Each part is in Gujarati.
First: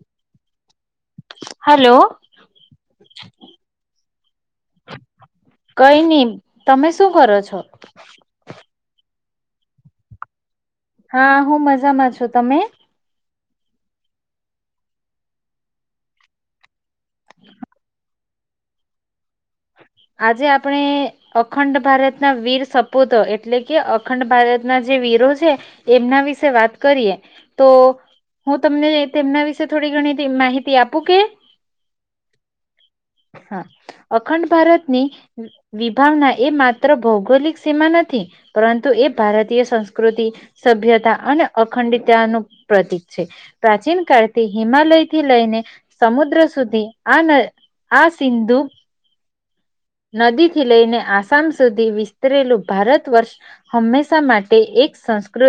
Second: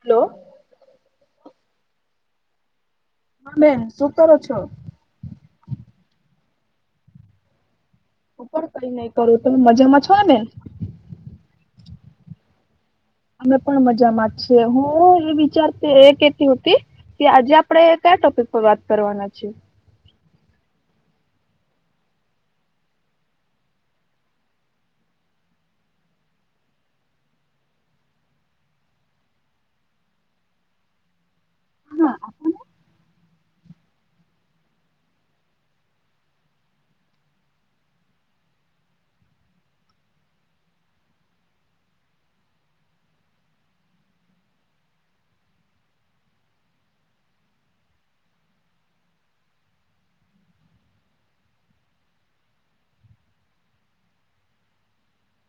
હલો હલો હ બેન શું કરો છો? કઈ નહી તમે શું કરો છો? હું પણ કઈ નઈ કરું તમે મજામાં છો ને? હા હું મજામાં છું તમે? અમે પણ મજા માંએ હું વિચારતી એ કેતી હોતી કે આજે આપડે કયા ટોપિક પર વાત કરવાના છીએ? આજે આપણે અખંડ ભારતના વીર સપૂતો એટલે કે અખંડ ભારતના જે વીરો છે એમના વિશે વાત કરીએ તો હું તમને તેમના વિશે થોડી ઘણી માહિતી આપું કે? હા હા અખંડ ભારતની વિભાવના એ માત્ર ભૌગોલિક સીમા નથી પરંતુ એ ભારતીય સંસ્કૃતિ સભ્યતા અને અખંડતા નું પ્રતીક છે. પ્રાચીન કળથી હિમાલયથી લઈને સમુદ્ર સુધી આ ન આ સિંધુ નદીથી લઈને આસામ સુધી વિસ્તરેલું ભારત વર્ષ હંમેશા માટે એક સંસ્કૃ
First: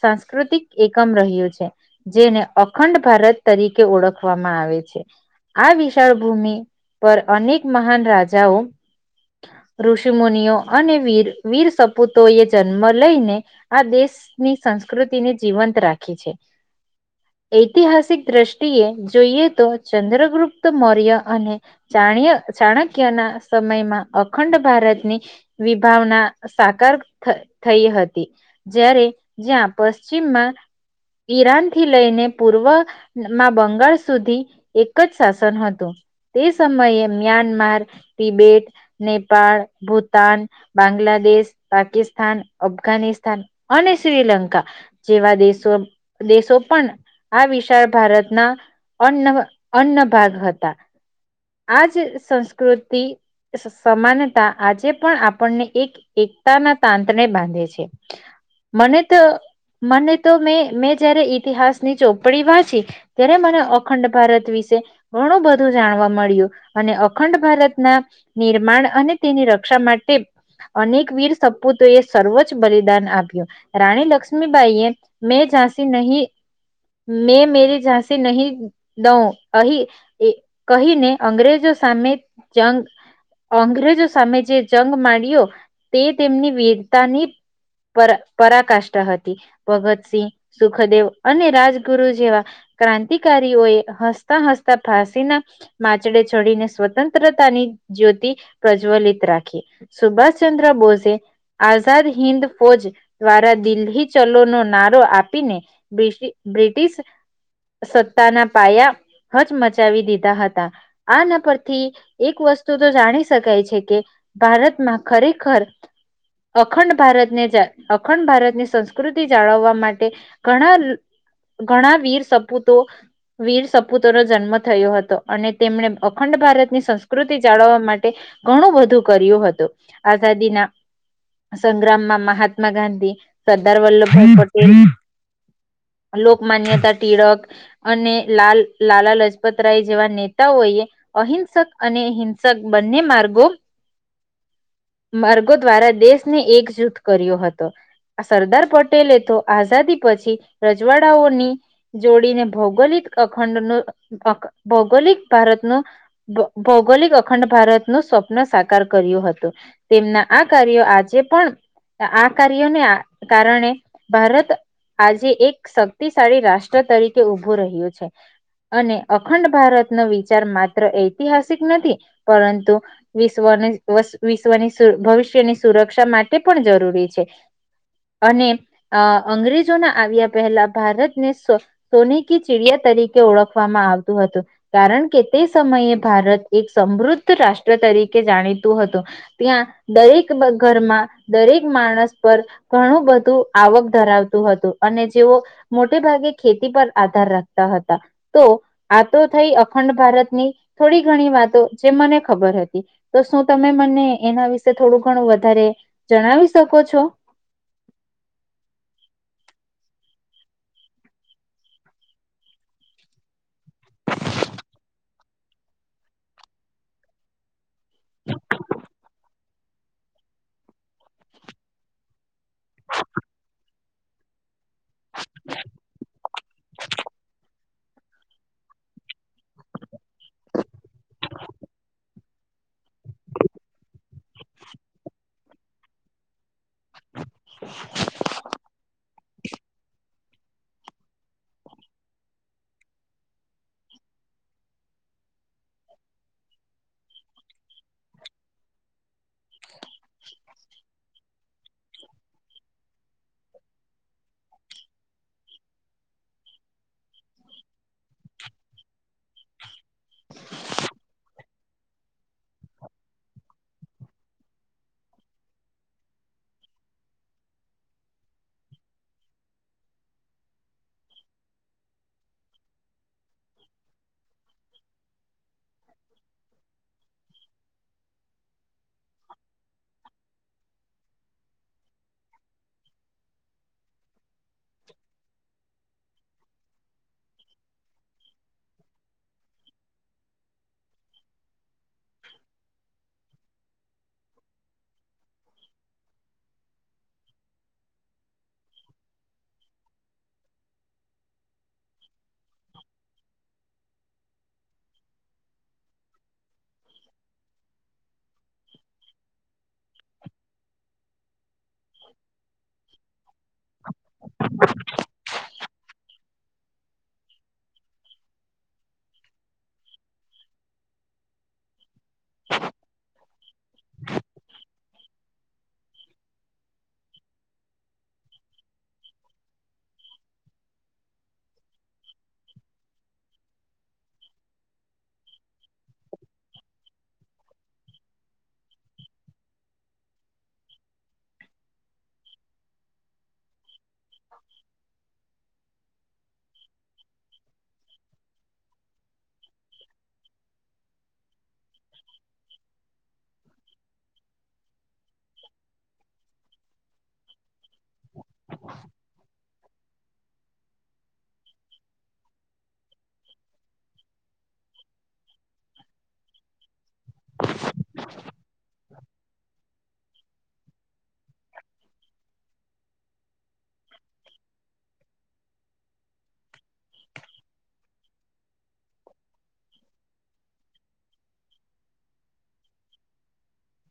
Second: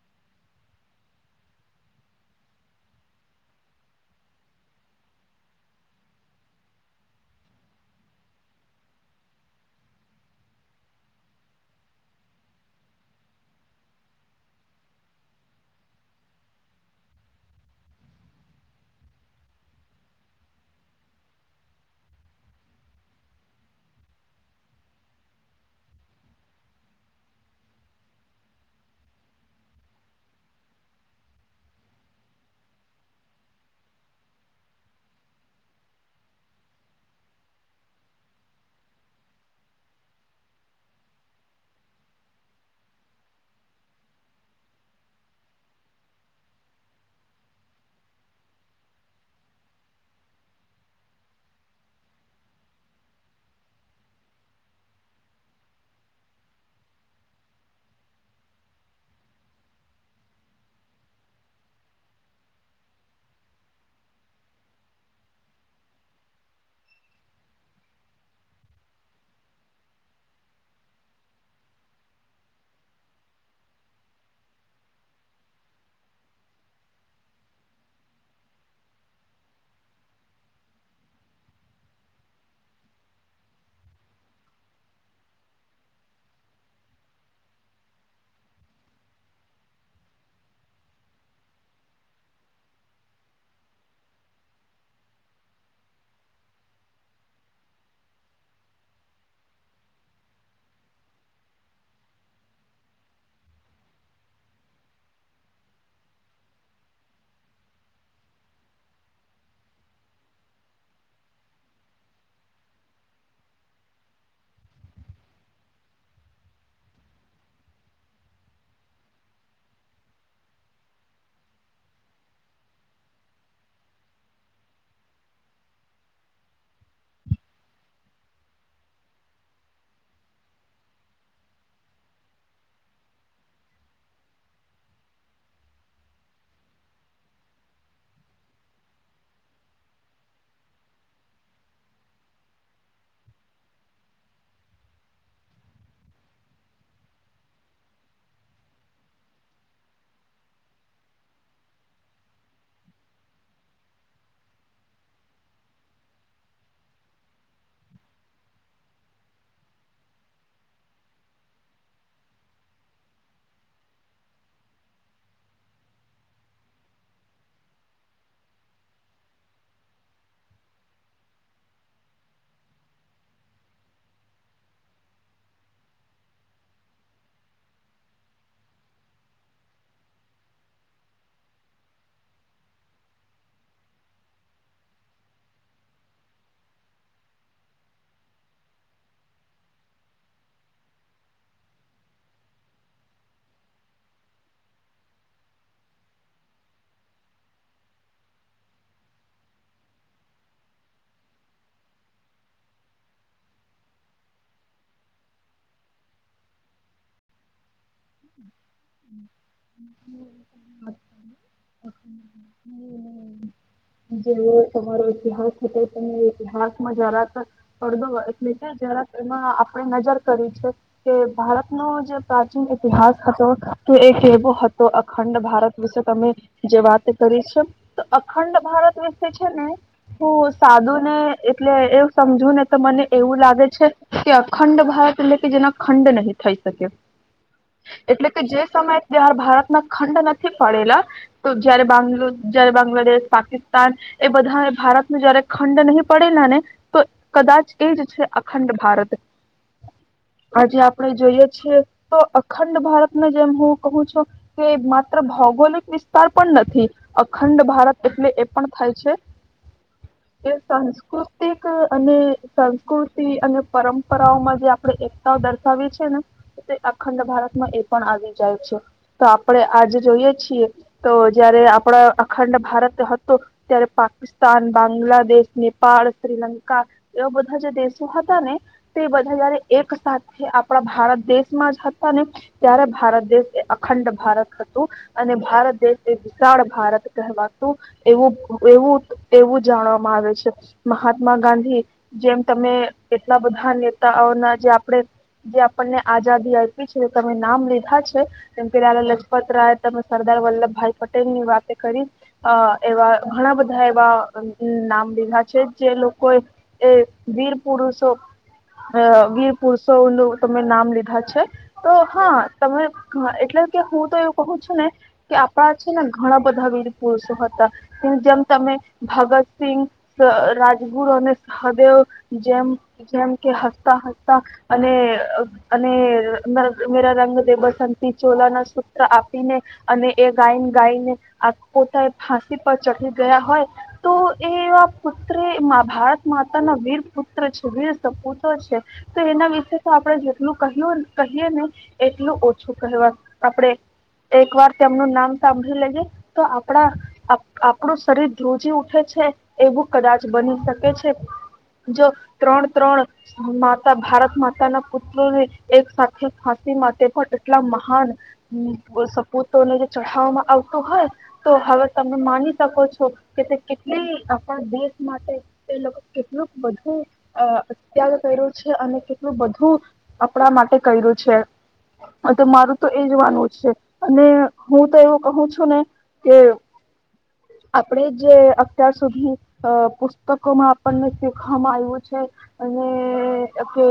સાંસ્કૃતિક એકમ રહ્યું છે. જેને અખંડ ભારત તરીકે ઓળખવામાં આવે છે. આ વિશાળ ભૂમિ પર અનેક મહાન રાજાઓ ઋષિ મુુનિઓ અને વીર વીર સપૂતો એ જન્મ લઈને આ દેશ ની સંસ્કૃતિ ને જીવંત રાખી છે. ઐતિહાસિક દ્રષ્ટિએ જોઈએ તો ચંદ્રગુપ્ત મૌર્ય અને ચાણ્ય ચાણક્ય ના સમયમાં અખંડ ભારતની વિભાવના સાકાર થ થઈ હતી. જ્યારે જ્યાં પશ્ચિમમાં ઈરાન થી લઈને પૂર્વ માં બંગાળ સુધી એક જ શાસન હતું તે સમયે મ્યાનમાર તબેટ, નેપાળ, ભૂતાન, બાંગ્લાદેશ, પાકિસ્તાન, અફઘાનિસ્તાન, અને શ્રીલંકા જેવા દેશો દેશો પણ આ વિશાળ ભારતના અન્ન અન્ન ભાગ હતા આજ સંસ્કૃતિ સમાનતા આજે પણ આપણને એક એકતાના તાંત્રને બાંધે છે. મને તો મને તો મે મેં જયારે ઈતિહાસની ચોપડી વાંચી ત્યારે મને અખંડ ભારત વિશે ઘણું બધું જાણવા મળ્યું અને અ અખંડ ભારતના નિર્માણ અને તેની રક્ષા માટે અનેક વીર સપૂતોએ સર્વોચ્ બલિદાન આપ્યું રાણી લક્ષ્મીબાઈએ મેં ઝાંસી નહી મેં મેરી ઝાંસી નહી દઉ અહી કહીને અંગ્રેજો સામે જંગ અંગ્રેજો સામે જે જંગ માંડ્યો તે તેમની વીરતાની પરા પરાકાષ્ઠા હતી ભગતસિંહ, સુખદેવ અને રાજગુરુ જેવા ક્રાંતિકારીઓ એ હસતા હસતા ફાંસીના માચડે ચડીને સ્વતંત્રતાની જ્યોતિ પ્રજ્વલિત રાખી સુભાષ ચંદ્ર બોઝએ આઝાદ હિન્દ ફોજ દ્વારા દિલ્હી ચલો નો નારો આપીને બ્રિટ બ્રિટિશ સત્તાના પાયા હચ મચાવી દીધા હતા આના પર થી એક વસ્તુ તો જાણી શકાય છે કે ભારતમાં ખરેખર અખંડ ભારતને અખંડ ભારત ની સંસ્કૃતિ જાળવવા માટે ઘણા ઘણા વીર સપૂતો વીર સપુતો નો જન્મ થયો હતો અને તેમને અખંડ ભારતની સંસ્કૃતિ જાળવવા માટે ઘણું બધું કર્યું હતું આઝાદીના સંગ્રામમાં મહાત્મા ગાંધી સરદાર વલ્લભભાઈ પટેલ લોકમાન્યતા તિલક અને લાલ લાલા લજપતરાય જેવા નેતાઓએ અહિંસક અને હિંસક બંને માર્ગો માર્ગો દ્વારા દેશને એકજૂથ કર્યો હતો. સરદાર પટેલે તો આઝાદી પછી રજવાડાઓની જોડીને ભૌગોલિક અખંડ ન ભૌગોલિક ભારતનું ભૌગોલિક અખંડ ભારતનું સ્વપ્ન સાકાર કર્યું હતું. તેમના આ કાર્યો આજે પણ આ કાર્યોને કારણે ભારત આજે એક શક્તિશાળી રાષ્ટ્ર તરીકે ઉઊભો રહ્યો છે. અને અખંડ ભારત નો વિચાર માત્ર ઐતિહાસિક નથી પરંતુ વિશ્વની વિશ્વની ભવિષ્યની સુરક્ષા માટે પણ જરૂરી છે. અને અ અંગ્રેજોના આવ્યા પહેલા ભારતને સોની કી ચિડિયા તરીકે ઓળખવામાં આવતું હતું. કારણ કે તે સમયે ભારત એક સમૃદ્ધ રાષ્ટ્ર તરીકે જાણીતું હતું. ત્યાં દરેક ઘરમાં દરેક માણસ પર ઘણું બધું આવક ધરાવતું હતું અને જેઓ મોટેભાગે ખેતી પર આધાર રાખતા હતા. તો આ તો થઈ અખંડ ભારતની થોડી ઘણી વાતો જે મને ખબર હતી. તો શું તમે મને એના વિશે થોડું ઘણું વધારે જણાવી શકો છો? [inaudible] જેવ તમારો ઈતિહાસ હતો તમે ઇતિહાસમાં જરાક પડદો એટલે કે જરા તેમાં આપણે નજર કરી છે. એ ભારતનો જે પ્રાચીન ઇતિહાસ હતો કે એ કેવો હતો અખંડ ભારત વિશે તમે જે વાત કરી છે તો અખંડ ભારત વિશે છે ને હું સાધુને એટલે એમ સમજો ને તો મને એવું લાગે છે. કે અખંડ ભારત એટલે કે જેના ખંડ નહીં થઈ શકે. એટલે કે જે સમયે તાર ભારતના ખંડ નથી પડેલા. તો જ્યારે બાંગ્ જ્યારે બાંગ્લાદેશ પાકિસ્તાન એ બધા ભારત ન જયારે ખંડ નહીં પડેલા ને તો કદાચ એ જ છે અખંડ ભારત આજે આપણે જોઈએ છીએ તો અખંડ ભારતને જેમ હું કહું છું. તે માત્ર ભૌગોલિક વિસ્તાર પણ નથી. અખંડ ભારત એટલે એ પણ થાય છે. એ સાંસ્કૃતિક અને સંસ્કૃતિ અને પરંપરાઓમાં જે આપડે દર્શાવે છે ને તે અખંડ ભારતમાં એ પણ આવી જાય છે. તો આપડે આજે જોઈએ છે. તો જયારે આપડા અખંડ ભારત હતો ત્યારે પા પાકિસ્તાન બાંગ્લાદેશ નેપાળ શ્રીલંકા એવા બધા જે દેશો હતા ને તે બધા જયારે એક સાથે આપણા ભારત દેશમાં જ હતા. અને ત્યારે ભારત દેશ એ અખંડ ભારત હતું. અને ભારત દેશ એ વિશાળ ભારત કહેવાતું. એવું એવું એવું જાણવામાં આવે છે મહાત્મા ગાંધી જેમ તમે એટલા બધા નેતાઓના જે આપણેે જે આપણને આઝાદી છે તમે નામ લીધા છે. એમ કે લાલા લજપત રાય તમે સરદાર વલ્લભભાઈ પટેલ ની વાતે કરી. અ એવા ઘણા બધા એવા નામ લીધા છે જે લોકોએ એ વીર પુરુષો અ વીર પુરુષો નું તમે નામ લીધા છે. તો હા તમે એટલે કે હું તો એવું કહું છું ને કે. છે ને ઘણા બધા વીર પુરુષો હતા. જેમ તમે ભગતસિંહ અ રાજગુરુ અને સહદેવ. જેમ જેમ કે હસતા હસતા અને અને મેરા મેરા રંગ દે બસંતથી ચોલા ના સૂત્ર આપીને અને એ ગાઈને ગાઈને આ પોતા એ ફાંસી પર ચઢી ગયા હોય. તો એ એવા પુત્ર એ મા ભારત માતા ની વીર પુત્ર છે વીર સપુતો છે. તો એના વિશે તો આપડણે જેટલું કહ્યું કહીએ ને એટલું ઓછું કહેવા આપડે. એક વાર તેમનું નામ સાંભળી લેજે તો આપડા આપ આપ. આપણું શરીર ધ્રુવજી ઉઠે છે એવું કદાચ બની શકે છે. જો ત્રણ ત્રણ માતા ભારત માતાના પુત્રોને એક સાથે ફાંસી માટે પણ એટલા મહાન હ સપૂતો ને જે ચઢાવવામાં આવતું હોય. તો હવે તમે માની શકો છો કે તે કેટલી આપણા દેશ માટે એ લોકો કેટલુંક બધું અ ત્યાગ કર્યું છે અને કેટલું બધું આપણા માટે કર્યું છે. અ તો મારું તો એ માનવુ છે અને હું તો એવું કહું છું ને. કે આપણેે જે અત્યાર સુધી અ પુસ્તકો માં આપણને શીખવામાં આવ્યું છે અને કે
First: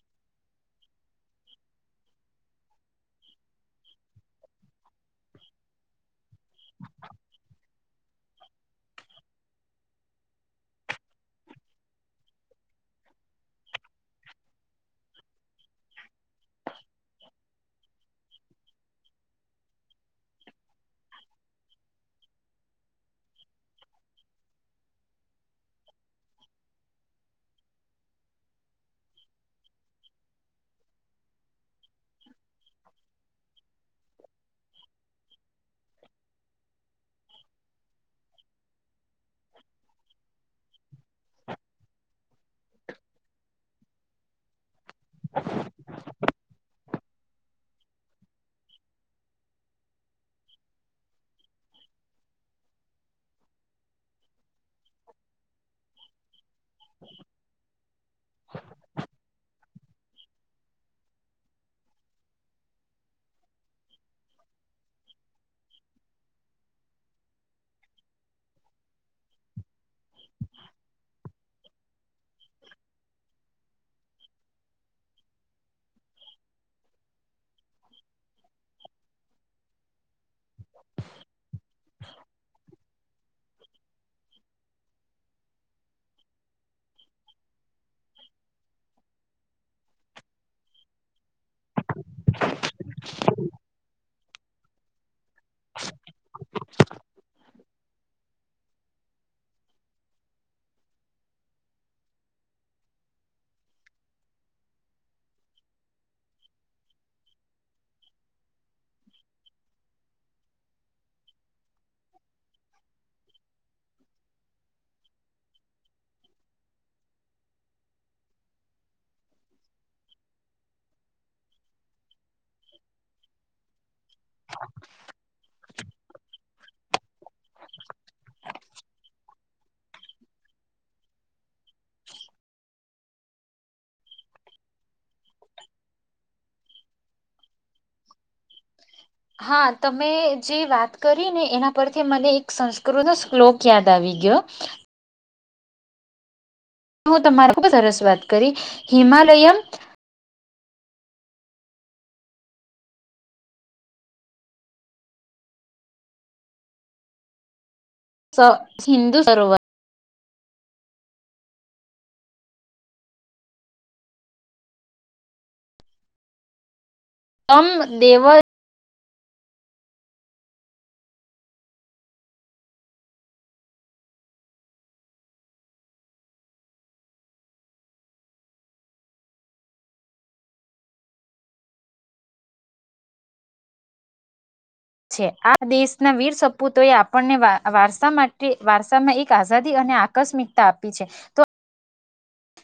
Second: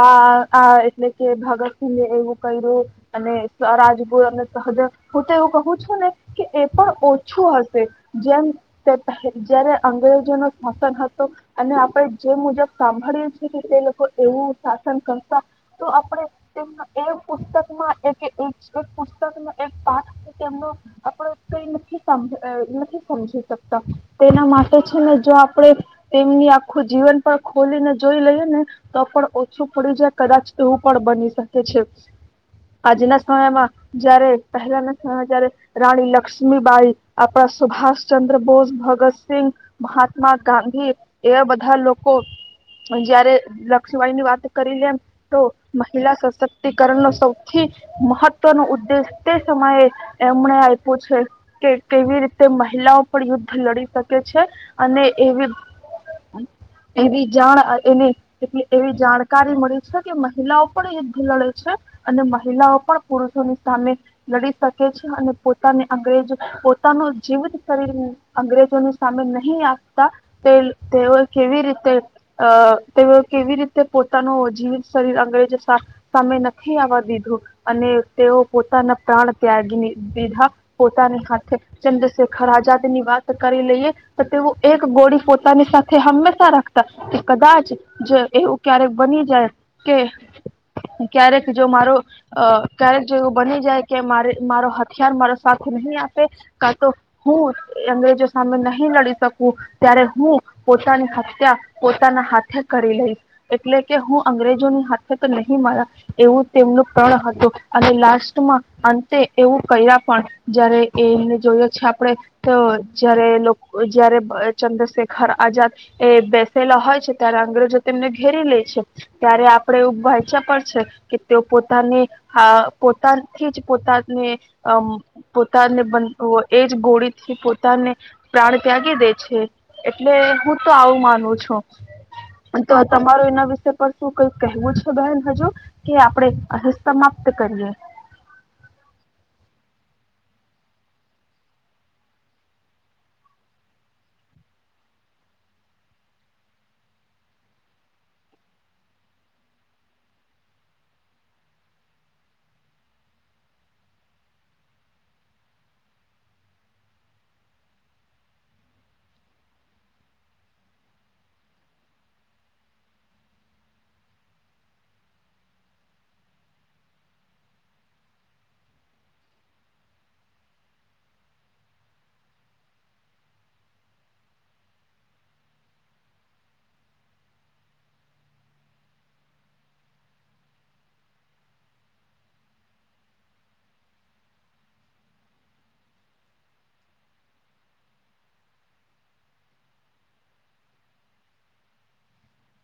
આ આ એટલે કે ભગતસિંહ એવું કર્યું. અને સા રાજગુર અને સહદેવ હું તો એવું કહું છું ને. કે એ પણ ઓછું હશે જેમ તે પહે જયારે અંગ્રેજો નો શાસન હતો. અને આપણે જે મુજબ સાંભળયએ છીએ કે તે લોકો એવું શાસન તો આપણે તેમના એ પુસ્તકમાં એક પુસ્તક ન એક પાઠ તેમનો આપડો કઈ. નથી સમ અ નથી સમજી શકતા તેના માટે છે ને જો આપણે તેમની આખું જીવન પણ ખોલીને જોઈ લઈએ ને તો પણ ઓછું પડી જાય. કદાચ તોવું પણ બની શકે છે આજના સમયમાં જયારે પહેલાના સમયમાં જાયરે રાણી લક્ષ્મીબાઈ આપણા સુભાષ ચંદ્ર બોસ ભગતસિંહ મહાત્મા ગાંધી એવા બધા લોકો જયારે લક્ષમી બાઈ ની વાત કરી લે તો મહિલા સશક્તિક કરણ નો સૌથી મહત્વનો ઉદ્દેશ તે સમયે એમણે આપ્યો છે. કે કેવી રીતે મહિલાઓ પણ યુદ્ધ લડી શકે છે અને એવી એવી જાણ અ એને એટલી એવી જાણકારી મળી છે કે મહિલાઓ પણ યુદ્ધ લડે છે અને મહિલાઓ પણ પુરુષોની સામે લડી શકે છે અને પોતાને અંગ્રેજ પોતાનું જીવિત શરીર અંગ્રેજો ને સામે નહી આપતા તે તેઓ કેવી રીતે અ તેઓ કેવી રીતે પોતાનું જીવિત શરીર અંગ્રેજો સાથ સામે નથી આવવા દીધું અને તેઓ પોતાના પ્રાણ ત્યાગી લી દીધા પોતાની સાથેથે ચંદ્રશેખર આઝાદ ની વાત કરી લઈએ તો તેઓ એક ગોળી પોતાની સાથે હંમેશા રાખતા કે કદાચ જ એવું ક્યારેક બની જાય કે ક્યારેક જો મારો અ ક્યારેક જેવું બની જાય કે મારે મારો હથિયાર મારો સાથે નહીં આપે કા તો હું અંગ્રેજો સામે નહી લડી શકું ત્યારે હું પોતાની હત્યા પોતાના હાથે કરી લઈશ એટલે કે હું અંગ્રેજોની હાથે તો નહીં મારા એવું તેમનું પ્રણ હતું અને લાસ્ટમાં અંતે એવું કર્યા પણ જયારે એમને જોઈએ છે આપણે તો જયારે એ લોક જયારે ચંદ્રશેખર આઝાદ એ બેસેલા હોય છે ત્યારે અંગ્રેજો તેમને ઘેરી લે છે. ત્યારે આપણે એવું વાચ્યા પણ છે કે તેઓ પોતાની હા પોતાથી જ પોતાને અ પોતાને બ એજ ગોળીથી પોતાને પ્રાણ ત્યાગી દે છે એટલે હું તો આવું માનું છું. પણ તો તમારો એના વિશે શું કઈક કહેવું છે બહેન હજુ કે આપણે અહીં સમાપ્ત કરીએ? હા તમે જે વાત કરી ને એના પરથી મને એક સંસ્કૃત શ્લોક કયાદ આવી ગયો. હું તમારે ખબ સરસ વાત કરી હિમાલયમમ્ સ સિંધુ સરોવર તમ દેવ છે આ દેશના વીર સપૂતો એ આપણને વા વારસા માટે વારસામાં એક આઝાદી અને આ કસ્મિકતા આપી છે તો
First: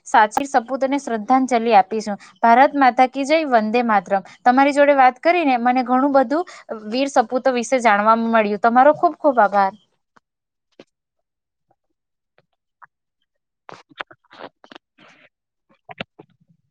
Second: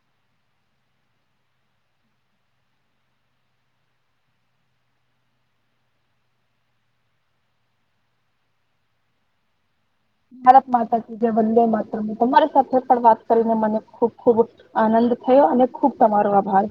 સાચી સપૂતને શ્રદ્ધાંજલિ આપીશું. ભારત માતા કી જય વંદે માતરમ્ તમારી જોડે વાત કરીને મને ઘણું બધું વીર સપૂતો વિશે જાણવા મળ્યું તમારો ખુબ ખુબ આભાર. ભારત માતા જય વંદે માતરમ્ તમારી સાથે પણ વાત કરીને મને ખૂબ ખૂબ આનંદ થયો અને ખૂબ તમારો આભાર.